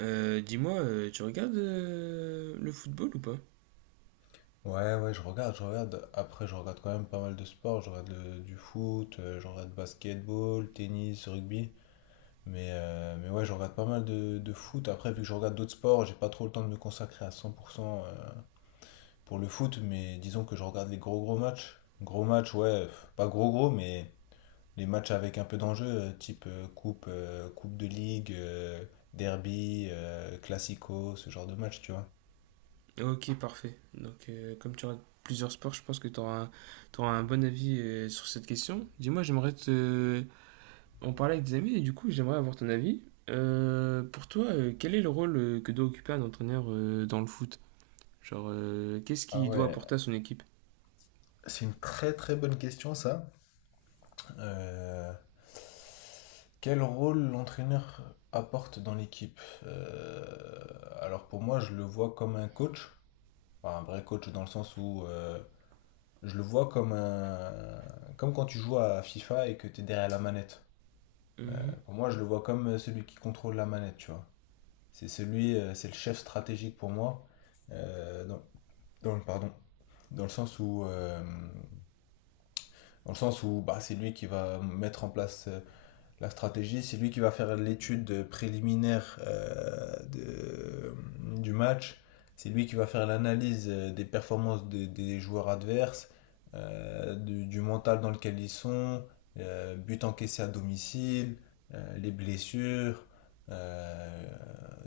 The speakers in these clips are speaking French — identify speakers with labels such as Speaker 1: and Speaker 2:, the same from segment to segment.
Speaker 1: Dis-moi, tu regardes le football ou pas?
Speaker 2: Ouais, ouais, je regarde, je regarde. Après, je regarde quand même pas mal de sports. Du foot, je regarde basketball, tennis, rugby. Mais ouais, je regarde pas mal de foot. Après, vu que je regarde d'autres sports, j'ai pas trop le temps de me consacrer à 100% pour le foot. Mais disons que je regarde les gros gros matchs. Gros matchs, ouais, pas gros gros, mais les matchs avec un peu d'enjeu, type coupe, coupe de ligue, derby, classico, ce genre de match, tu vois.
Speaker 1: Ok, parfait. Donc, comme tu regardes plusieurs sports, je pense que tu auras un bon avis sur cette question. Dis-moi, j'aimerais te en parler avec des amis et du coup, j'aimerais avoir ton avis. Pour toi, quel est le rôle que doit occuper un entraîneur dans le foot? Genre, qu'est-ce
Speaker 2: Ah
Speaker 1: qu'il doit
Speaker 2: ouais,
Speaker 1: apporter à son équipe?
Speaker 2: c'est une très très bonne question ça. Euh, Quel rôle l'entraîneur apporte dans l'équipe? Alors pour moi, je le vois comme un coach, enfin, un vrai coach dans le sens où, je le vois comme un, comme quand tu joues à FIFA et que tu es derrière la manette.
Speaker 1: Mhm.
Speaker 2: Pour moi, je le vois comme celui qui contrôle la manette, tu vois. C'est le chef stratégique pour moi. Euh, dans, dans le, pardon, Dans le sens où, bah, c'est lui qui va mettre en place la stratégie, c'est lui qui va faire l'étude préliminaire du match. C'est lui qui va faire l'analyse des joueurs adverses, du mental dans lequel ils sont, but encaissé à domicile, les blessures, euh,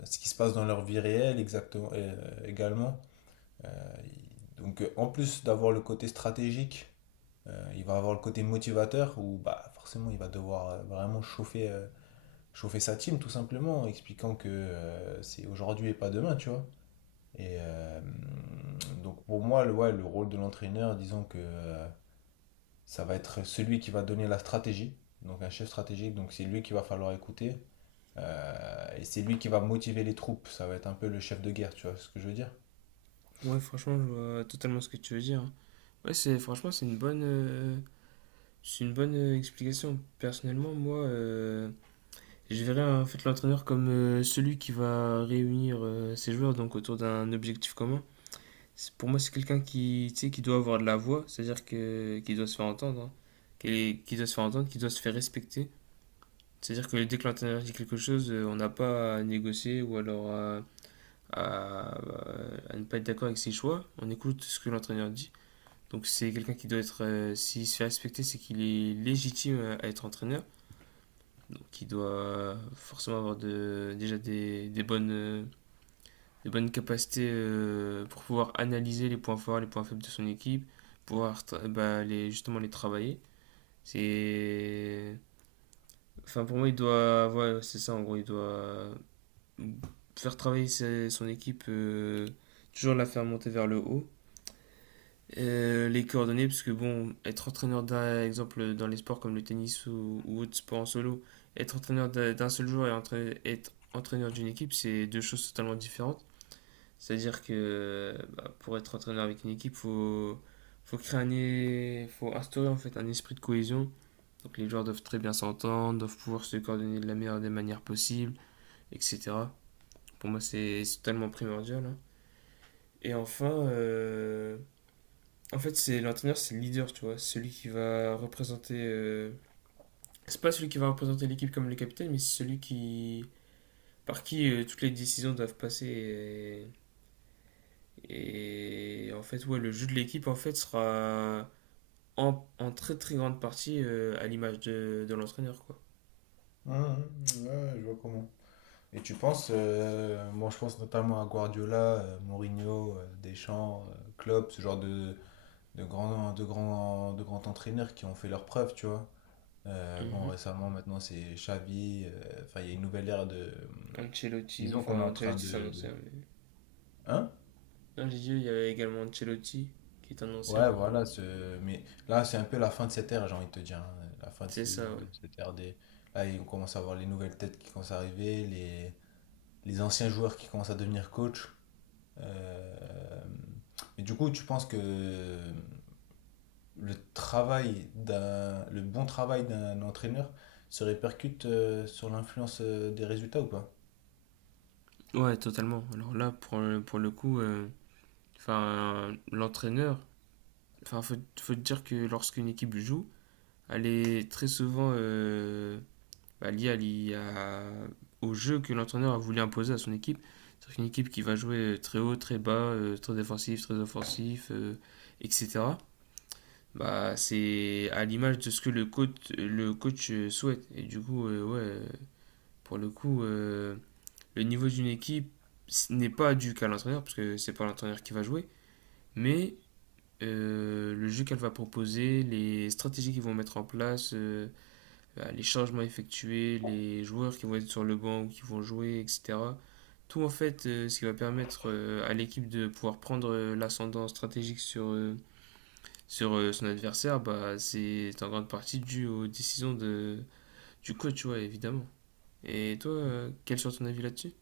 Speaker 2: ce qui se passe dans leur vie réelle exactement, également. Euh, donc, en plus d'avoir le côté stratégique, il va avoir le côté motivateur où bah, forcément il va devoir chauffer sa team tout simplement, en expliquant que c'est aujourd'hui et pas demain, tu vois. Et donc pour moi, le rôle de l'entraîneur, disons que ça va être celui qui va donner la stratégie, donc un chef stratégique, donc c'est lui qu'il va falloir écouter. Et c'est lui qui va motiver les troupes, ça va être un peu le chef de guerre, tu vois ce que je veux dire?
Speaker 1: Ouais, franchement, je vois totalement ce que tu veux dire. Ouais, c'est franchement, c'est une bonne explication. Personnellement, moi, je verrais en fait l'entraîneur comme celui qui va réunir ses joueurs, donc, autour d'un objectif commun. Pour moi, c'est quelqu'un qui, tu sais, qui doit avoir de la voix, c'est-à-dire que qui doit se faire entendre, hein. Qui doit se faire entendre, qui doit se faire respecter. C'est-à-dire que dès que l'entraîneur dit quelque chose, on n'a pas à négocier, ou alors à- à ne pas être d'accord avec ses choix. On écoute ce que l'entraîneur dit. Donc c'est quelqu'un qui doit être, s'il se fait respecter, c'est qu'il est légitime à être entraîneur, qui doit forcément avoir de, déjà des bonnes capacités pour pouvoir analyser les points forts, les points faibles de son équipe, pouvoir, bah, les, justement les travailler. C'est... Enfin, pour moi, il doit... Ouais, c'est ça, en gros, il doit faire travailler son équipe, toujours la faire monter vers le haut. Les coordonnées, parce que bon, être entraîneur d'un exemple dans les sports comme le tennis ou autres sports en solo, être entraîneur d'un seul joueur et être entraîneur d'une équipe, c'est deux choses totalement différentes. C'est-à-dire que, bah, pour être entraîneur avec une équipe, faut créer faut instaurer en fait un esprit de cohésion. Donc les joueurs doivent très bien s'entendre, doivent pouvoir se coordonner de la meilleure des manières possibles, etc. Pour moi, c'est totalement primordial, hein. Et enfin, en fait, c'est l'entraîneur, c'est le leader, tu vois. Celui qui va représenter, c'est pas celui qui va représenter l'équipe comme le capitaine, mais c'est celui qui par qui toutes les décisions doivent passer. Et en fait, ouais, le jeu de l'équipe en fait sera en très très grande partie à l'image de l'entraîneur, quoi.
Speaker 2: Mmh, mmh, ouais, je vois comment. Et tu penses, moi je pense notamment à Guardiola, Mourinho, Deschamps, Klopp, ce genre de de grands entraîneurs qui ont fait leurs preuves, tu vois. Bon,
Speaker 1: Mhm.
Speaker 2: récemment maintenant c'est Xavi, enfin il y a une nouvelle ère de...
Speaker 1: Ancelotti,
Speaker 2: Disons qu'on est
Speaker 1: enfin,
Speaker 2: en train
Speaker 1: Ancelotti c'est un ancien,
Speaker 2: de...
Speaker 1: mais
Speaker 2: Hein?
Speaker 1: non, j'ai dit il y avait également Ancelotti qui est un ancien,
Speaker 2: Ouais,
Speaker 1: mais bon,
Speaker 2: voilà, ce... mais là c'est un peu la fin de cette ère, j'ai envie de te dire, hein. La fin
Speaker 1: c'est
Speaker 2: de,
Speaker 1: ça, ouais.
Speaker 2: de cette ère des... Là, on commence à voir les nouvelles têtes qui commencent à arriver, les anciens joueurs qui commencent à devenir coach. Euh, mais du coup, tu penses que le bon travail d'un entraîneur se répercute sur l'influence des résultats ou pas?
Speaker 1: Ouais, totalement. Alors là, pour le coup, enfin, l'entraîneur, enfin, faut dire que lorsqu'une équipe joue, elle est très souvent, bah, liée au jeu que l'entraîneur a voulu imposer à son équipe. C'est-à-dire qu'une équipe qui va jouer, très haut, très bas, très défensif, très offensif, etc. Bah, c'est à l'image de ce que le coach souhaite. Et du coup, ouais, pour le coup, le niveau d'une équipe ce n'est pas dû qu'à l'entraîneur, parce que c'est pas l'entraîneur qui va jouer, mais le jeu qu'elle va proposer, les stratégies qu'ils vont mettre en place, bah, les changements effectués, les joueurs qui vont être sur le banc ou qui vont jouer, etc. Tout en fait, ce qui va permettre à l'équipe de pouvoir prendre l'ascendant stratégique sur son adversaire, bah, c'est en grande partie dû aux décisions du coach, ouais, évidemment. Et toi, quel sera ton avis là-dessus?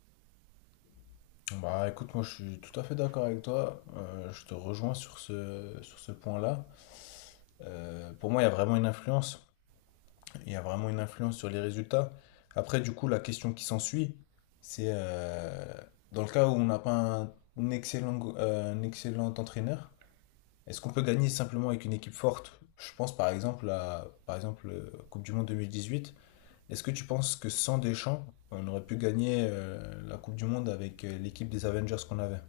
Speaker 2: Bah écoute, moi je suis tout à fait d'accord avec toi. Je te rejoins sur ce point-là. Pour moi, il y a vraiment une influence. Il y a vraiment une influence sur les résultats. Après, du coup, la question qui s'ensuit, c'est dans le cas où on n'a pas un excellent entraîneur. Est-ce qu'on peut gagner simplement avec une équipe forte? Je pense par exemple Coupe du Monde 2018. Est-ce que tu penses que sans Deschamps, on aurait pu gagner la Coupe du Monde avec l'équipe des Avengers qu'on avait?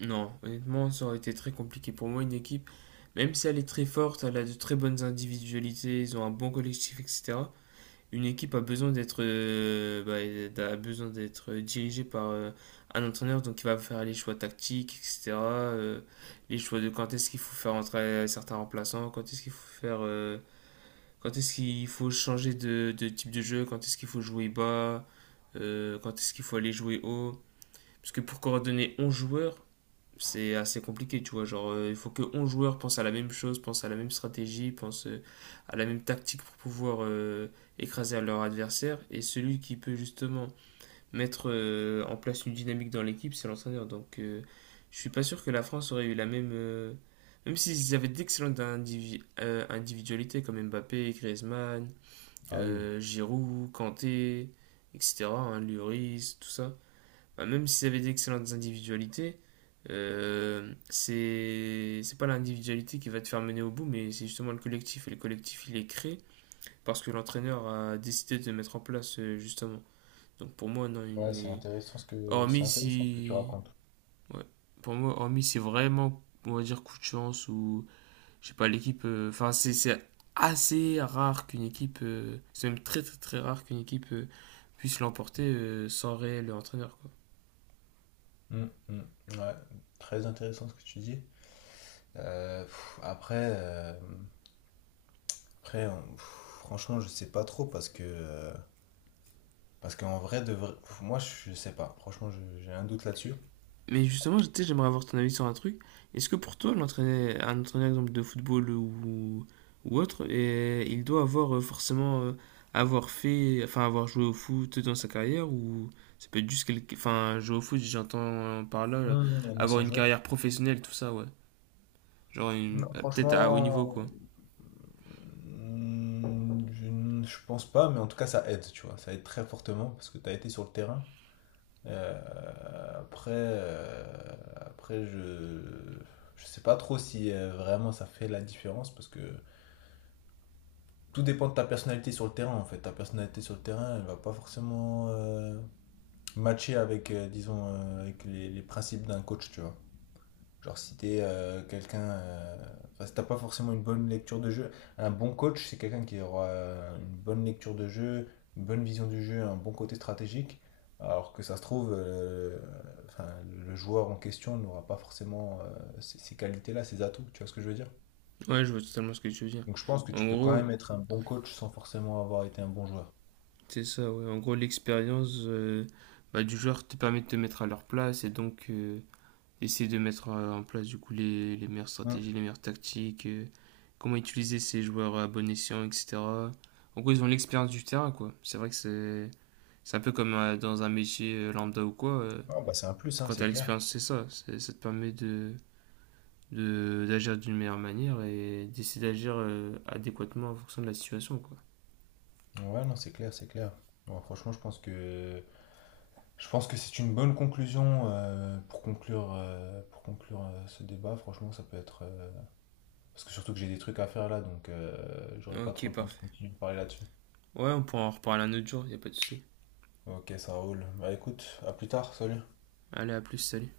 Speaker 1: Non, honnêtement, ça aurait été très compliqué pour moi. Une équipe, même si elle est très forte, elle a de très bonnes individualités, ils ont un bon collectif, etc. Une équipe a besoin d'être, bah, elle a besoin d'être dirigée par, un entraîneur, donc il va faire les choix tactiques, etc. Les choix de quand est-ce qu'il faut faire entrer certains remplaçants, quand est-ce qu'il faut faire, quand est-ce qu'il faut changer de type de jeu, quand est-ce qu'il faut jouer bas, quand est-ce qu'il faut aller jouer haut. Parce que pour coordonner 11 joueurs, c'est assez compliqué, tu vois. Genre, il faut que 11 joueurs pensent à la même chose, pensent à la même stratégie, pensent, à la même tactique pour pouvoir, écraser leur adversaire. Et celui qui peut justement mettre en place une dynamique dans l'équipe, c'est l'entraîneur. Donc, je suis pas sûr que la France aurait eu la même. Même s'ils avaient d'excellentes individualités comme Mbappé, Griezmann,
Speaker 2: Ah oui.
Speaker 1: Giroud, Kanté, etc., hein, Lloris, tout ça, bah, même s'ils avaient d'excellentes individualités, c'est pas l'individualité qui va te faire mener au bout, mais c'est justement le collectif. Et le collectif, il est créé parce que l'entraîneur a décidé de mettre en place, justement. Donc pour moi, non, il
Speaker 2: Ouais,
Speaker 1: n'est.
Speaker 2: c'est
Speaker 1: Hormis
Speaker 2: intéressant ce que tu
Speaker 1: si.
Speaker 2: racontes.
Speaker 1: Ouais. Pour moi, hormis si vraiment, on va dire, coup de chance ou. Je sais pas, l'équipe. Enfin, c'est assez rare qu'une équipe. C'est même très, très, très rare qu'une équipe puisse l'emporter sans réel entraîneur, quoi.
Speaker 2: Mm, mm, ouais, très intéressant ce que tu dis. Après, après on- pff, franchement, je sais pas trop parce que parce qu'en vrai, moi, je sais pas. Franchement, j'ai un doute là-dessus.
Speaker 1: Mais justement, tu sais, j'aimerais avoir ton avis sur un truc. Est-ce que, pour toi, un entraîneur exemple, de football ou autre, et il doit avoir forcément avoir fait, enfin, avoir joué au foot dans sa carrière, ou ça peut être juste quelque, enfin, jouer au foot, j'entends par là
Speaker 2: Mm, un
Speaker 1: avoir
Speaker 2: ancien
Speaker 1: une
Speaker 2: joueur.
Speaker 1: carrière professionnelle, tout ça, ouais. Genre,
Speaker 2: Non,
Speaker 1: peut-être à haut niveau,
Speaker 2: franchement,
Speaker 1: quoi.
Speaker 2: mm, je pense pas, mais en tout cas, ça aide, tu vois. Ça aide très fortement parce que tu as été sur le terrain. Euh, après, euh, Après, je sais pas trop si vraiment ça fait la différence parce que tout dépend de ta personnalité sur le terrain, en fait. Ta personnalité sur le terrain, elle va pas forcément matcher disons, avec les principes d'un coach, tu vois. Genre, si t'as pas forcément une bonne lecture de jeu, un bon coach, c'est quelqu'un qui aura une bonne lecture de jeu, une bonne vision du jeu, un bon côté stratégique. Alors que ça se trouve, enfin, le joueur en question n'aura pas forcément ces qualités-là, ces atouts, tu vois ce que je veux dire?
Speaker 1: Ouais, je vois totalement ce que tu veux dire.
Speaker 2: Donc je pense que
Speaker 1: En
Speaker 2: tu peux quand même
Speaker 1: gros,
Speaker 2: être un bon coach sans forcément avoir été un bon joueur.
Speaker 1: c'est ça, ouais. En gros, l'expérience, bah, du joueur te permet de te mettre à leur place et donc, essayer de mettre en place du coup les meilleures
Speaker 2: Hmm.
Speaker 1: stratégies, les meilleures tactiques, comment utiliser ces joueurs à bon escient, etc. En gros, ils ont l'expérience du terrain, quoi. C'est vrai que c'est un peu comme dans un métier lambda ou quoi.
Speaker 2: Ah, bah, c'est un plus, hein,
Speaker 1: Quand t'as
Speaker 2: c'est clair.
Speaker 1: l'expérience, c'est ça. Ça te permet d'agir d'une meilleure manière et d'essayer d'agir adéquatement en fonction de la situation, quoi.
Speaker 2: Ouais, non, c'est clair, c'est clair. Bon, franchement, je pense que c'est une bonne conclusion pour conclure ce débat. Franchement, ça peut être. Parce que surtout que j'ai des trucs à faire là, donc j'aurai pas
Speaker 1: Ok,
Speaker 2: trop le temps de
Speaker 1: parfait.
Speaker 2: continuer de parler là-dessus.
Speaker 1: Ouais, on pourra en reparler un autre jour, y a pas de souci.
Speaker 2: Ok, ça roule. Bah écoute, à plus tard, salut.
Speaker 1: Allez, à plus, salut.